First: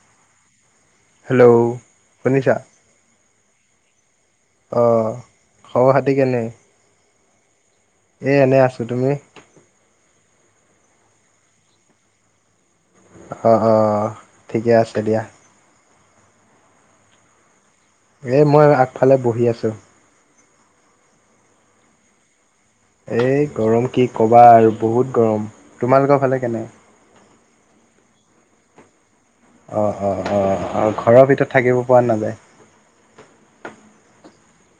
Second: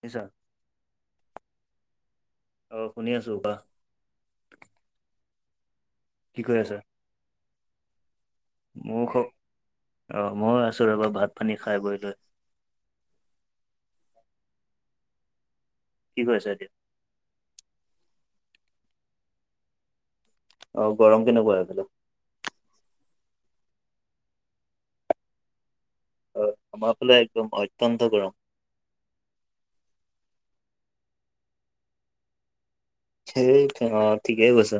শুনিছা? হেল্ল' শুনিছা অঁহ শুনি আছো কোৱা। অ', খবৰ খাটি কি কেনে? কৰি আছা এই এনেই আছোঁ মোৰ তুমি? খ অ' ময়ো আছো ৰ'বা ভাত পানী খাই বৈ লৈ। হ হ, ঠিকে আছে দিয়া। কি কৈছা এতিয়া? এই মই আগফালে বহি আছোঁ। অ', গৰম কেনেকুৱা এইফালে? এই গৰম কি ক'বা আৰু বহুত গৰম তোমালোকৰ ফালে অ' কেনে আমাৰ ফালে একদম অত্যন্ত গৰম। অঁ অঁ অঁ ঘৰৰ ভিতৰত থাকিব পৰা নাযায় সেই কেন ঠিকে কৈছা।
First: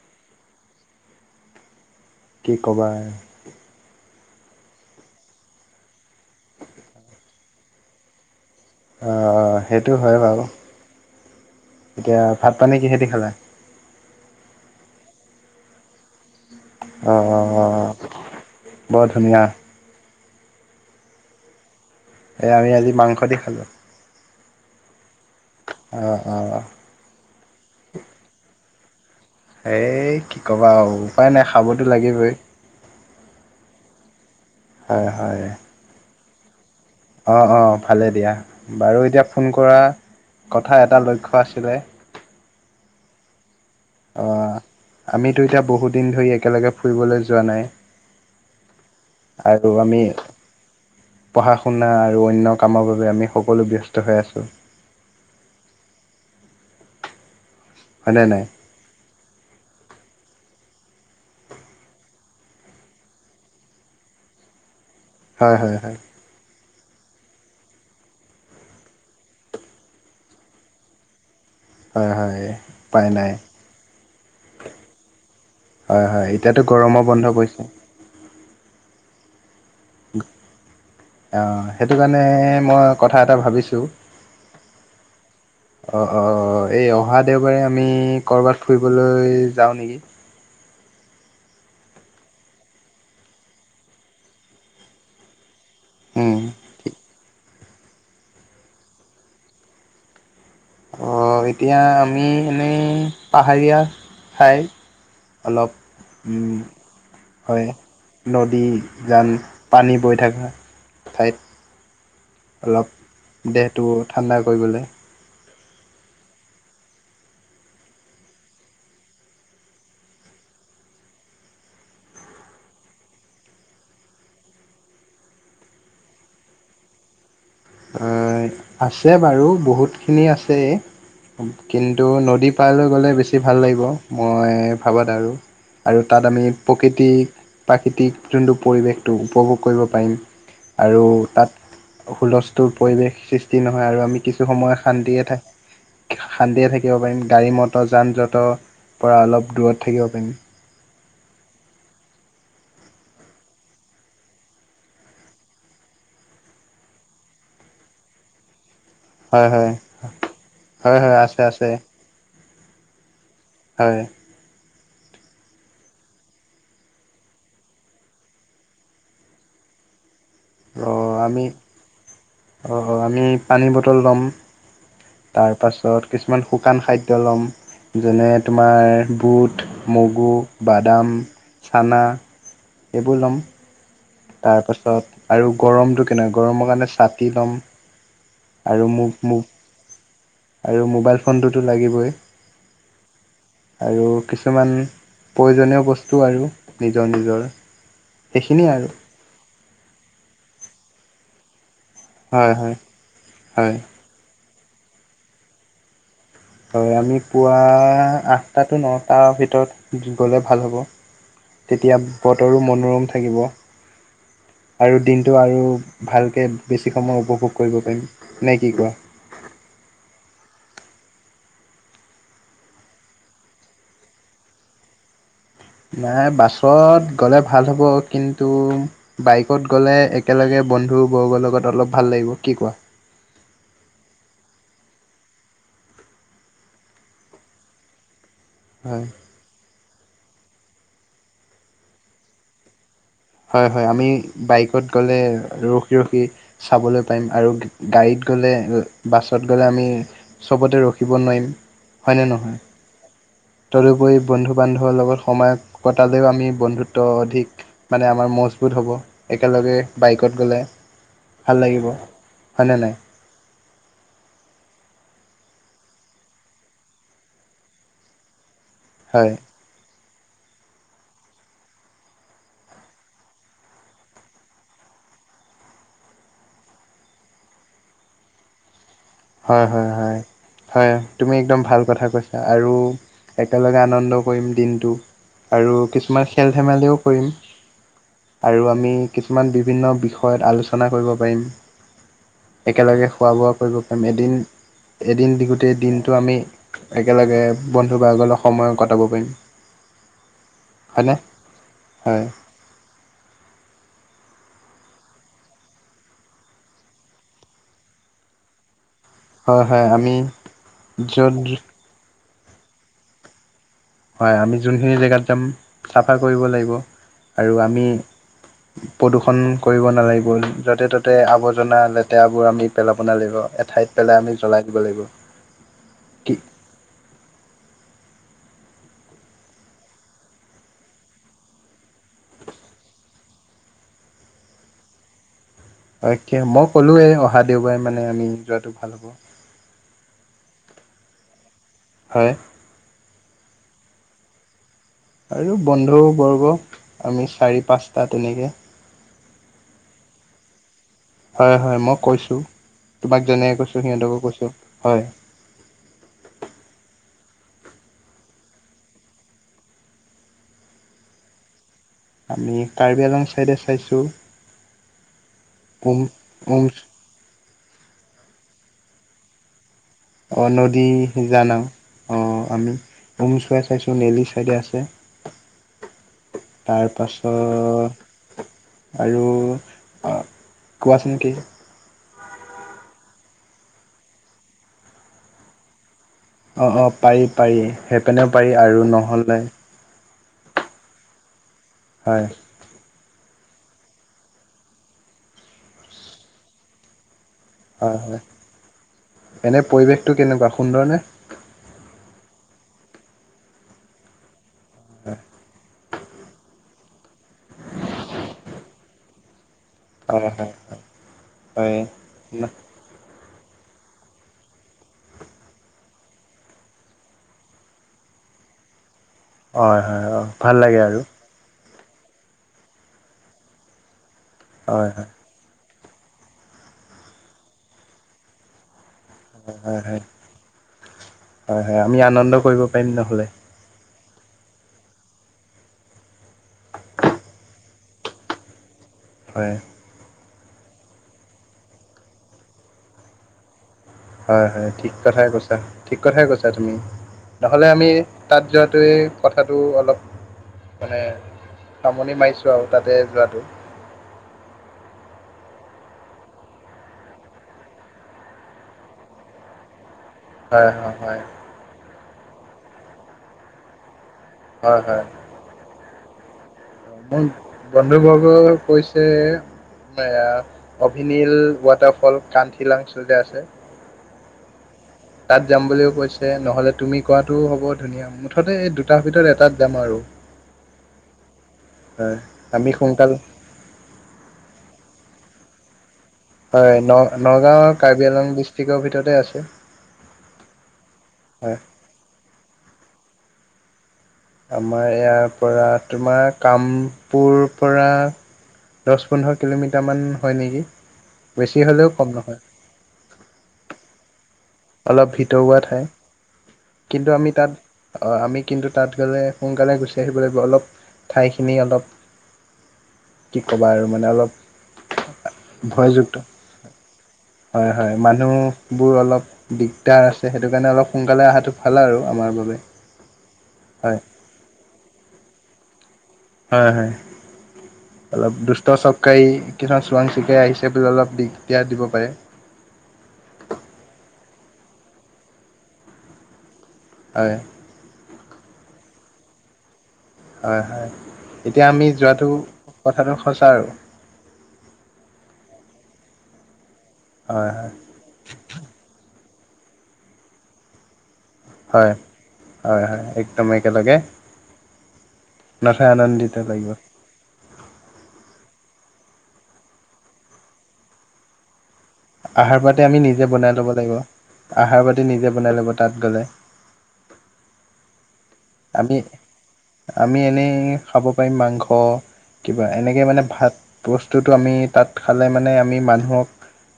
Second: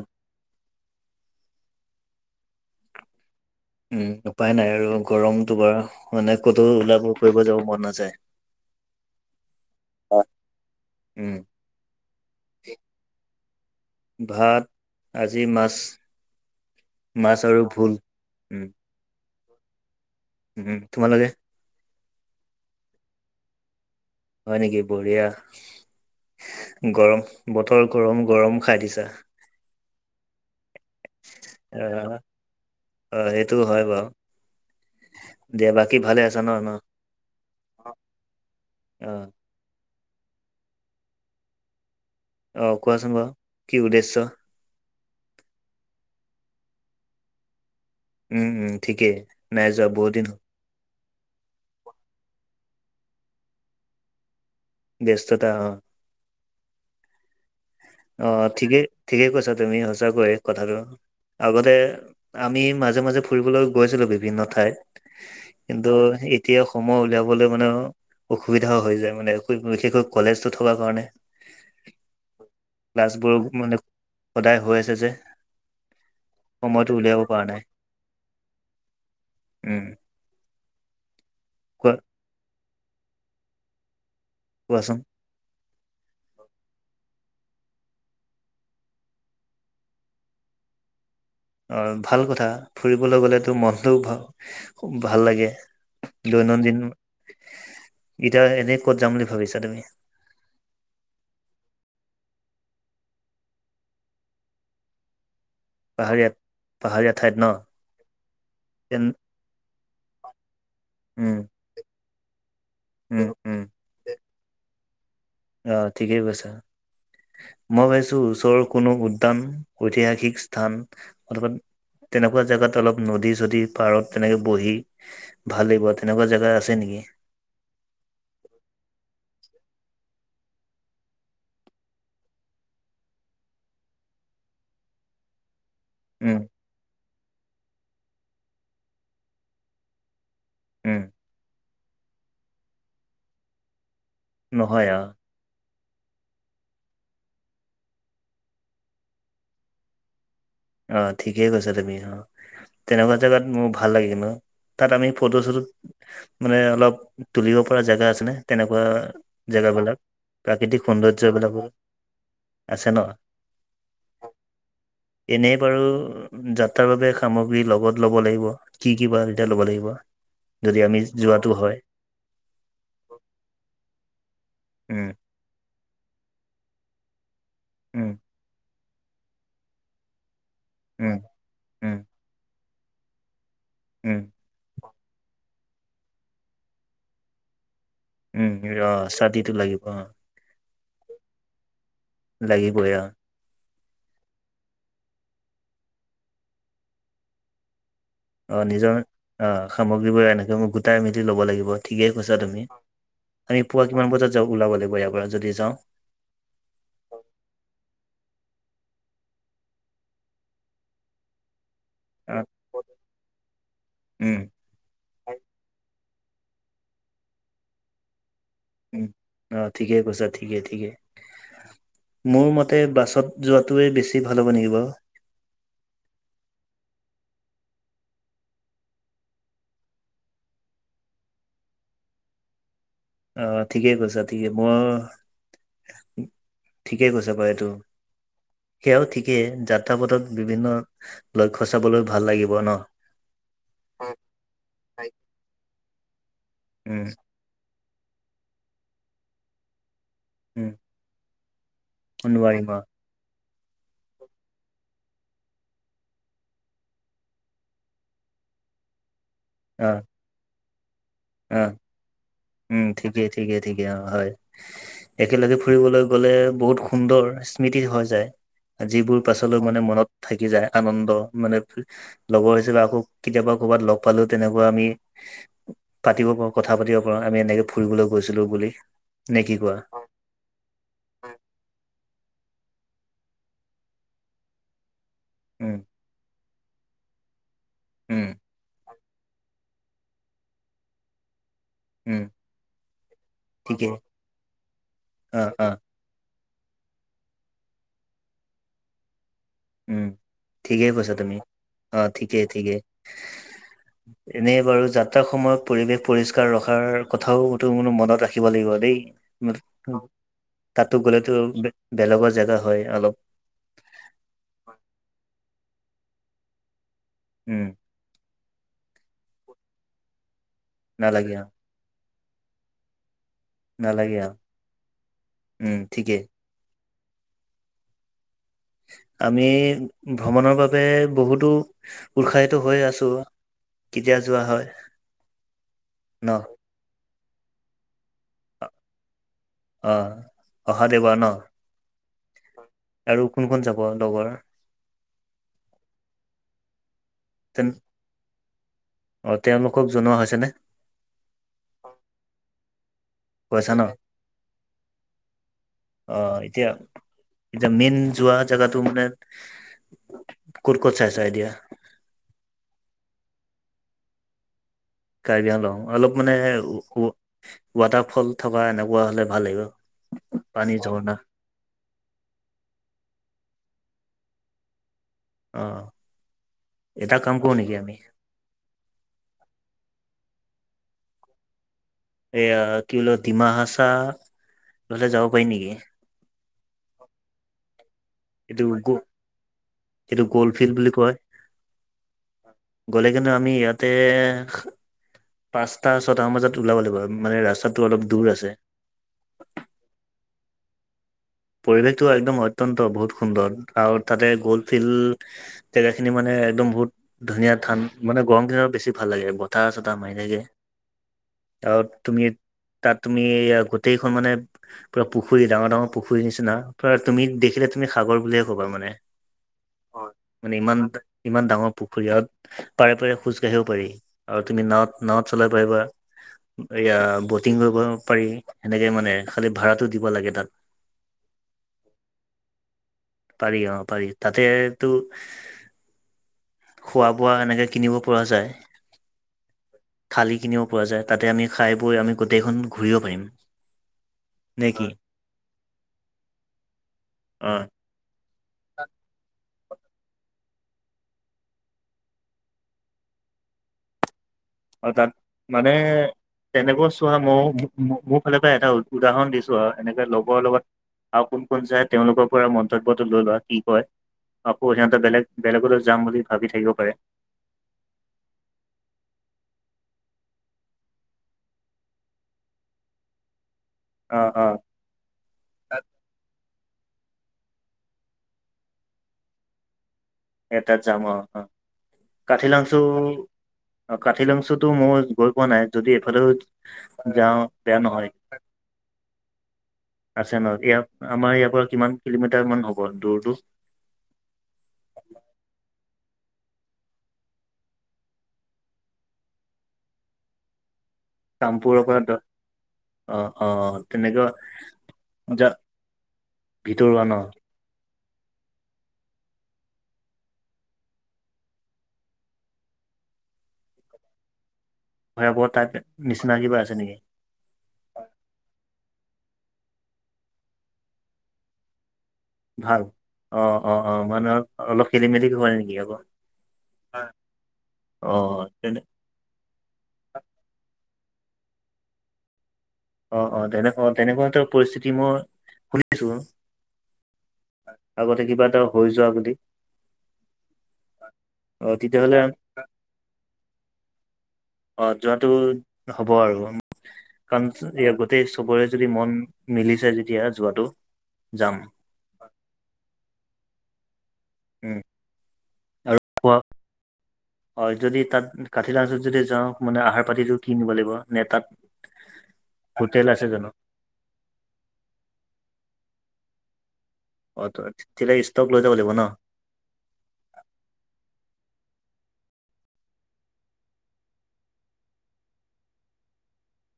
কি ক'বা উম উপায় নাই আৰু গৰমটো বাৰ মানে ক'তো ওলাব কৰিব যাব মন নাযায়। অঁ অঁ সেইটো হয় বাৰু উম এতিয়া ভাত পানী কিহেদি খালা? ভাত আজি মাছ, অঁ মাছ অঁ আৰু অঁ ভোল। উম বৰ ধুনীয়া। উম তোমালোকে? এ আমি আজি মাংস দি খালোঁ। হয় নেকি? বঢ়িয়া। অঁ, অঁ। গৰম, বতৰ গৰম গৰম খাই দিছা। এই কি ক'বা আও উপায় টো নাই খাবতো আহ লাগিবই। অ' সেইটো হয় বাৱ হয় হয়। দিয়া, বাকী ভালে আছা ন ন? অঁ অঁ ভালে দিয়া বাৰু অ এতিয়া ফোন কৰা কথা এটা লক্ষ্য আছিলে। অ কোৱাচোন বাৰু। কি উদ্দেশ্য আমি দুয়োটা বহুতদিন ধৰি একেলগে ফুৰিবলৈ যোৱা নাই। উম উম ঠিকেই আৰু নাই যোৱা আমি বহুত দিন। পঢ়া শুনা আৰু অন্য কামৰ বাবে আমি সকলো ব্যস্ত হৈ আছোঁ। ব্যস্ততা অ হয়নে অ নাই ঠিকেই ঠিকেই কৈছা। তুমি সঁচাকৈয়ে কথাটো আগতে আমি মাজে মাজে ফুৰিবলৈ গৈছিলো বিভিন্ন ঠাইত। হয়, হয়, কিন্তু হয়, এতিয়া সময় উলিয়াবলৈ মানে অসুবিধাও হৈ যায় মানে। বিশেষকৈ কলেজটো থকাৰ কাৰণে। হয় হয় উপায় নাই ক্লাছবোৰ মানে সদায় হৈ আছে যে। হয় হয় এতিয়াতো সময়টো গৰমো উলিয়াব বন্ধ পৰা নাই পৰিছে। উম অঁ কোৱা সেইটো কাৰণে মই কথা এটা ভাবিছোঁ। কোৱাচোন। অ অঁ এই অহা দেওবাৰে আমি ক'ৰবাত ফুৰিবলৈ যাওঁ নেকি? অ ভাল কথা ফুৰিবলৈ গ'লেতো মনটো ভাল লাগে। উম, দৈনন্দিন এতিয়া এনে ক'ত যাম বুলি ভাবিছা তুমি। এতিয়া আমি এনেই পাহাৰীয়া ঠাই অলপ পাহাৰীয়া উম পাহাৰীয়া ঠাইত ন হয় নদী তেন যান পানী বৈ থকা। ঠাইত উম অলপ উম উম দেহটো ঠাণ্ডা কৰিবলে। অ ঠিকেই কৈছ। মই ভাবিছো ওচৰৰ কোনো উদ্যান ঐতিহাসিক স্থান অথবা তেনেকুৱা জাগাত অলপ নদী চদী পাৰত তেনেকে বহি। ভাল লাগিব তেনেকুৱা জেগা আছে নেকি? আছে বাৰু বহুতখিনি আছে। কিন্তু নদী পাৰলৈ গ'লে বেছি ভাল লাগিব মই ভাবাত আৰু। আৰু তাত উম আমি প্ৰকৃতিক প্ৰাকৃতিক যোনটো পৰিৱেশটো উপভোগ কৰিব পাৰিম। উম আৰু তাত হুলস্থুল পৰিৱেশ সৃষ্টি নহয় আৰু আমি কিছু সময় নহয় অ শান্তিয়ে থাক শান্তিকে থাকিব পাৰিম গাড়ী মটৰ যান জঁটৰ পৰা অলপ দূৰত থাকিব পাৰিম। অ ঠিকেই কৈছা তুমি অ। তেনেকুৱা জেগাত মোৰ ভাল লাগে ন তাত আমি ফটো চটো মানে অলপ তুলিব পৰা জেগা আছে নে তেনেকুৱা। হয় হয় জেগাবিলাক প্ৰাকৃতিক হয় হয় আছে সৌন্দৰ্যবিলাকো আছে আছে ন? হয়। এনেই বাৰু। যাত্ৰাৰ বাবে সামগ্ৰী লগত ল'ব লাগিব। কি কি বা তেতিয়া ল'ব লাগিব। যদি অ আমি যোৱাটো হয় অ আমি পানীৰ বটল ল'ম। উম তাৰ পাছত কিছুমান শুকান খাদ্য ল'ম। উম যেনে তোমাৰ বুট, মগু, বাদাম। উম উম চানা এইবোৰ ল'ম উম তাৰ পাছত আৰু গৰমটো কেনেকা গৰমৰ কাৰণে ছাটি ল'ম উম আৰু অ মোক মোক ছাতিটো লাগিব অ আৰু মোবাইল ফোনটোতো লাগিবই লাগিবই আ আৰু কিছুমান প্ৰয়োজনীয় বস্তু আৰু নিজৰ নিজৰ অ সেইখিনিয়ে আৰু নিজৰ অ সামগ্ৰীবোৰ এনেকে মই গোটাই মিলি লব লাগিব ঠিকেই কৈছা হয় তুমি হয় আমি হয় পুৱা কিমান বজাত যাওঁ ওলাব লাগিব ইয়াৰ পৰা যদি যাওঁ হয় আমি পুৱা আঠটাটো নটাৰ ভিতৰত গ'লে ভাল হ'ব তেতিয়া অ বতৰো মনোৰম থাকিব উম আৰু দিনটো আৰু ভালকে বেছি সময় উপভোগ কৰিব পাৰিম নে কি কয় উম অ ঠিকেই কৈছা ঠিকেই ঠিকেই মোৰ মতে বাছত যোৱাটোৱে বেছি ভাল হ'ব নেকি বাৰু নাই বাছত গ'লে ভাল হ'ব কিন্তু বাইকত গ'লে একেলগে বন্ধুবৰ্গৰ লগত অলপ ভাল লাগিব কি কোৱা অ ঠিকেই কৈছা ঠিকে মই ঠিকে কৈছে বা এইটো হয় সেয়াও ঠিকেই যাত্ৰাপথত বিভিন্ন লক্ষ্য চাবলৈ ভাল লাগিব ন হয় হয় আমি বাইকত গ'লে ৰখি ৰখি চাবলৈ উম, পাৰিম আৰু গাড়ীত গ'লে বাছত গ'লে আমি উম চবতে ৰখিব নোৱাৰিম হয়নে নহয় নোৱাৰিম অ', তদুপৰি বন্ধু বান্ধৱৰ লগত সময় কটালেও আমি বন্ধুত্ব অধিক মানে আমাৰ মজবুত হ'ব একেলগে অ', বাইকত গ'লে ভাল অ লাগিব। হয়নে উম নাই? ঠিকেই ঠিকেই ঠিকেই অ হয় একেলগে ফুৰিবলৈ গ'লে বহুত সুন্দৰ স্মৃতি হৈ যায় যিবোৰ হয়, পাছলৈ মানে মনত থাকি যায় আনন্দ মানে লগৰ হিছাপে আকৌ কেতিয়াবা কৰ'বাত লগ পালেও তেনেকুৱা আমি পাতিব পাৰো কথা পাতিব পাৰো আমি এনেকে ফুৰিবলৈ গৈছিলো বুলি নে কি হয় কোৱা? হয় হয় হয় তুমি একদম ভাল কথা কৈছা আৰু একেলগে আনন্দ কৰিম দিনটো আৰু উম, কিছুমান খেল ধেমালিও কৰিম উম, আৰু আমি কিছুমান বিভিন্ন বিষয়ত আলোচনা কৰিব পাৰিম উম একেলগে খোৱা বোৱাও কৰিব ঠিকেই পাৰিম এদিন এদিন দি অ', গোটেই অ', দিনটো আমি একেলগে বন্ধু বৰ্গলৈ সময় কটাব পাৰিম উম ঠিকে কৈছা হয়নে? তুমি অ হয়। ঠিকেই ঠিকে [inaudible] এনেই বাৰু যাত্ৰাৰ সময়ত পৰিৱেশ পৰিষ্কাৰ ৰখাৰ কথাওতো মানো মনত ৰাখিব লাগিব দেই হয় হয় আমি তাতো য'ত গ'লেতো বেলেগৰ জেগা হয় অলপ হয় আমি যোনখিনি জেগাত যাম চাফা কৰিব লাগিব আৰু উম আমি প্ৰদূষন কৰিব নালাগিব যতে ত'তে নালাগে আৰু আৱৰ্জনা লেতেৰাবোৰ আমি পেলাব নালাগিব ঠাইত নালাগে পেলাই আৰু আমি জ্বলাই দিব লাগিব উম ঠিকে কি আমি ভ্ৰমণৰ বাবে বহুতো উৎসাহিত হৈ আছো কেতিয়া যোৱা হয় ন হয় মই ক'লো এ অহা দেওবাৰে মানে আমি যোৱাটো ভাল হ'ব অ অহা দেওবাৰ ন হয় আৰু কোন কোন যাব লগৰ আৰু বন্ধুবৰ্গ আমি চাৰি তেন পাঁচটা তেনেকে অ তেওঁলোকক জনোৱা হৈছে নে হয় হয় মই কৈছোঁ তোমাক যেনেকে কৈছা কৈছো ন সিহঁতকো কৈছোঁ হয় অ এতিয়া এতিয়া মেইন যোৱা জেগাটো মানে ক'ত ক'ত চাইছা এতিয়া আমি কাৰ্বি আলং চাইডে চাইছো কাৰ্বি আংলং অলপ মানে উম ৱাটাৰ ফল থকা এনেকুৱা হ'লে ভাল লাগিব অ পানী নদী ঝৰ্ণা জানা অ আমি উমচুৱাই চাইছো নেলি চাইডে আছে অ' তাৰ এটা পাছত কাম কৰো নেকি আমি আৰু কোৱাচোন কি এয়া কি বোল ডিমা হাচা এইফালে যাব পাৰি নেকি অঁ অঁ পাৰি পাৰি সেই পেনেও পাৰি আৰু নহ'লে সেইটো গ'ল ফিল্ড বুলি কয় হয় গ'লে কিন্তু আমি ইয়াতে পাঁচটা ছটা মান বজাত ওলাব লাগিব মানে ৰা হয় হয় এনে পৰিৱেশটো কেনেকুৱা সুন্দৰনে পৰিৱেশটো একদম অত্যন্ত বহুত সুন্দৰ আৰু তাতে গ'ল ফিল্ড জেগাখিনি মানে একদম বহুত ধুনীয়া ঠান মানে গৰম দিনত বেছি ভাল লাগে বতাহ চতাহ মাৰি হয় থাকে হয় আৰু হয় তুমি তাত তুমি গোটেইখন মানে পুৰা পুখুৰী ডাঙৰ ডাঙৰ পুখুৰীৰ নিচিনা প্ৰায় তুমি দেখিলে তুমি সাগৰ বুলিয়ে কবা মানে হয় অ হয় মানে ভাল ইমান লাগে আৰু এটা ইমান ডাঙৰ পুখুৰী আৰু পাৰে পাৰে খোজ কাঢ়িব পাৰি আৰু তুমি নাৱত হয় হয় নাৱত চলাব পাৰিবা এয়া বটিং কৰিব পাৰি সেনেকে মানে খালি হয় হয় ভাড়াটো হয় দিব লাগে তাত হয় হয় আমি আনন্দ কৰিব পাৰিম নহ'লে পাৰি অ পাৰি তাতেতো খোৱা বোৱা এনেকে কিনিব পৰা যায় হয় থালি কিনিব পৰা যায় তাতে আমি খাই বৈ আমি গোটেইখন ঘূৰিব পাৰিম হয় নে হয় কি ঠিক কথাই কৈছা ঠিক কথাই কৈছা তুমি অ নহ'লে আমি তাত যোৱাটোৱেই কথাত টো অলপ মানে সামৰনি মাৰিছোঁ আৰু তাতে যোৱাটো অ তাত মানে তেনেকৈ চোৱা মই মোৰ ফালৰ পৰা এটা উদাহৰণ দিছো আৰু এনেকে লগ হয় হয় হয় কত চাই তেওঁলোকৰ পৰা মন্তব্যটো লৈ লোৱা কি কয় আকৌ হয় সিহতে হয় বেলেগ বেলেগত যাম বুলি ভাবি থাকিব পাৰে মোৰ বন্ধুবৰ্গই কৈছে অভিনীল ৱাটাৰফল কানথিল আঞ্চলতে আছে অ অ তাত যাম বুলিও কৈছে নহ'লে তুমি কোৱাটোও হব ধুনীয়া মুঠতে এই দুটাৰ ভিতৰত এটাত যাম আৰু এ তাত যাম অ অ হয় কাঠি আমি লাংছো সোনকাল অ কাঠিলংচুতো মই গৈ পোৱা নাই যদি এইফালেও হয় ন যাওঁ নগাঁও বেয়া নহয় কাৰ্বি আলং ডিষ্ট্ৰিক্টৰ ভিতৰতে আছে আছে ন ইয়াত আমাৰ ইয়াৰ হয় পৰা কিমান কিলোমিটাৰ মান হব দূৰটো আমাৰ ইয়াৰ পৰা তোমাৰ কামপুৰ পৰা দহ পোন্ধৰ কিলোমিটাৰমান হয় নেকি বেছি কামপুৰৰ হ'লেও পৰা কম দ নহয় অ অ তেনেকুৱা অলপ যা ভিতৰুৱা ঠাই ভিতৰুৱা কিন্তু ন আমি তাত অ আমি কিন্তু তাত গ'লে সোনকালে গুচি আহিব লাগিব অলপ ঠাইখিনি অলপ কি ক'বা আৰু মানে অলপ ভয়াবৰ তাই ভয়যুক্ত নিচিনা কিবা আছে নেকি হয় হয় মানুহবোৰ অলপ দিগদাৰ আছে সেইটো কাৰণে অলপ সোনকালে অহাটো ভাল আৰু আমাৰ বাবে ভাল অ অ অ হয় মানেহ অলপ খেলি মেলি ঘ নেকি আকৌ হয় হয় অলপ অ', দুষ্ট তেনে চব কাই কিছুমান চোৰাং চিকাই আহিছে বোলে অলপ দিগদাৰ দিব পাৰে অ অ তেনেকা অ তেনেকুৱা পৰিস্থিতি মই শুনিছো হয় আগতে কিবা এটা হৈ যোৱা যদি হয় হয় এতিয়া অ', আমি তেতিয়াহ'লে যোৱাটো কথাটো সঁচা আৰু অ যোৱাতটো হ'ব আৰু কাৰণ হয় হয় গোই চবৰে যদি মন মিলিছে তেতিয়া যোৱাতটো যাম হয় হয় হয় একদম একেলগে উম, নাখাই আৰু আনন্দিত খোৱা লাগিব হয় যদি তাত কাঠি লাঞ্চত যদি যাওঁ মানে আহাৰ পাতিটো কিনিব লাগিব নে তাত আহাৰ পাতি আমি হোটেল আছে নিজে জানো বনাই ল'ব লাগিব আহাৰ পাতি নিজে বনাই ল'ব তাত গলে অ ত তেতিয়াহে ষ্টক লৈ যাব লাগিব আমি ন আমি এনেই খাব পাৰিম মাংস কিবা এনেকৈ মানে ভাত বস্তুটো আমি তাত খালে মানে আমি মানুহক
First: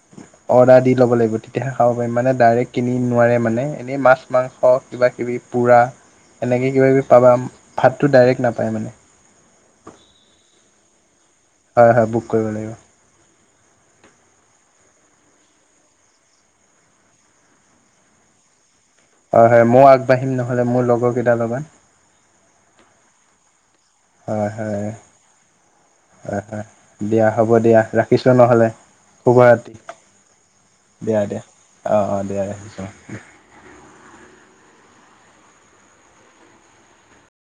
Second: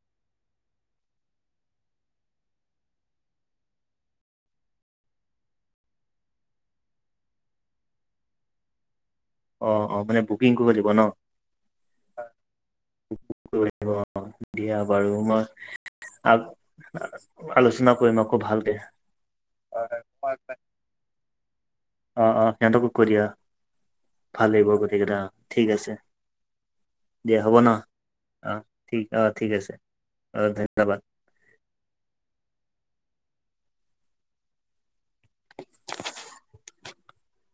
[inaudible] অৰ্ডাৰ দি ল'ব লাগিব তেতিয়াহে খাব পাৰিম মানে ডাইৰেক্ট কিনি নোৱাৰে মানে এনেই মাছ মাংস কিবাকিবি পূৰা এনেকৈ কিবাকিবি পাবা ভাতটো ডাইৰেক্ট নাপায় মানে অ অ মানে বুকিং কৰি দিব ন হয় হয় বুক কৰিব লাগিব অ দিয়া বাৰু মই আলোচনা কৰিম আকৌ ভাল কে হয় হয় মই আগবাঢ়িম নহ'লে মোৰ লগৰ কেইটাল লগান অ অ সিহঁতকো কৈ দিয়া ভাল হয় লাগিব গোটেইকেইটা অ ঠিক আছে হয় হয় দিয়া হ'ব দিয়া ৰাখিছোঁ অ', নহ'লে ঠিক অ', শুভ ঠিক আছে ৰাতি অ ধন্যবাদ অঁ দিয়া ৰাখিছোঁ [inaudible]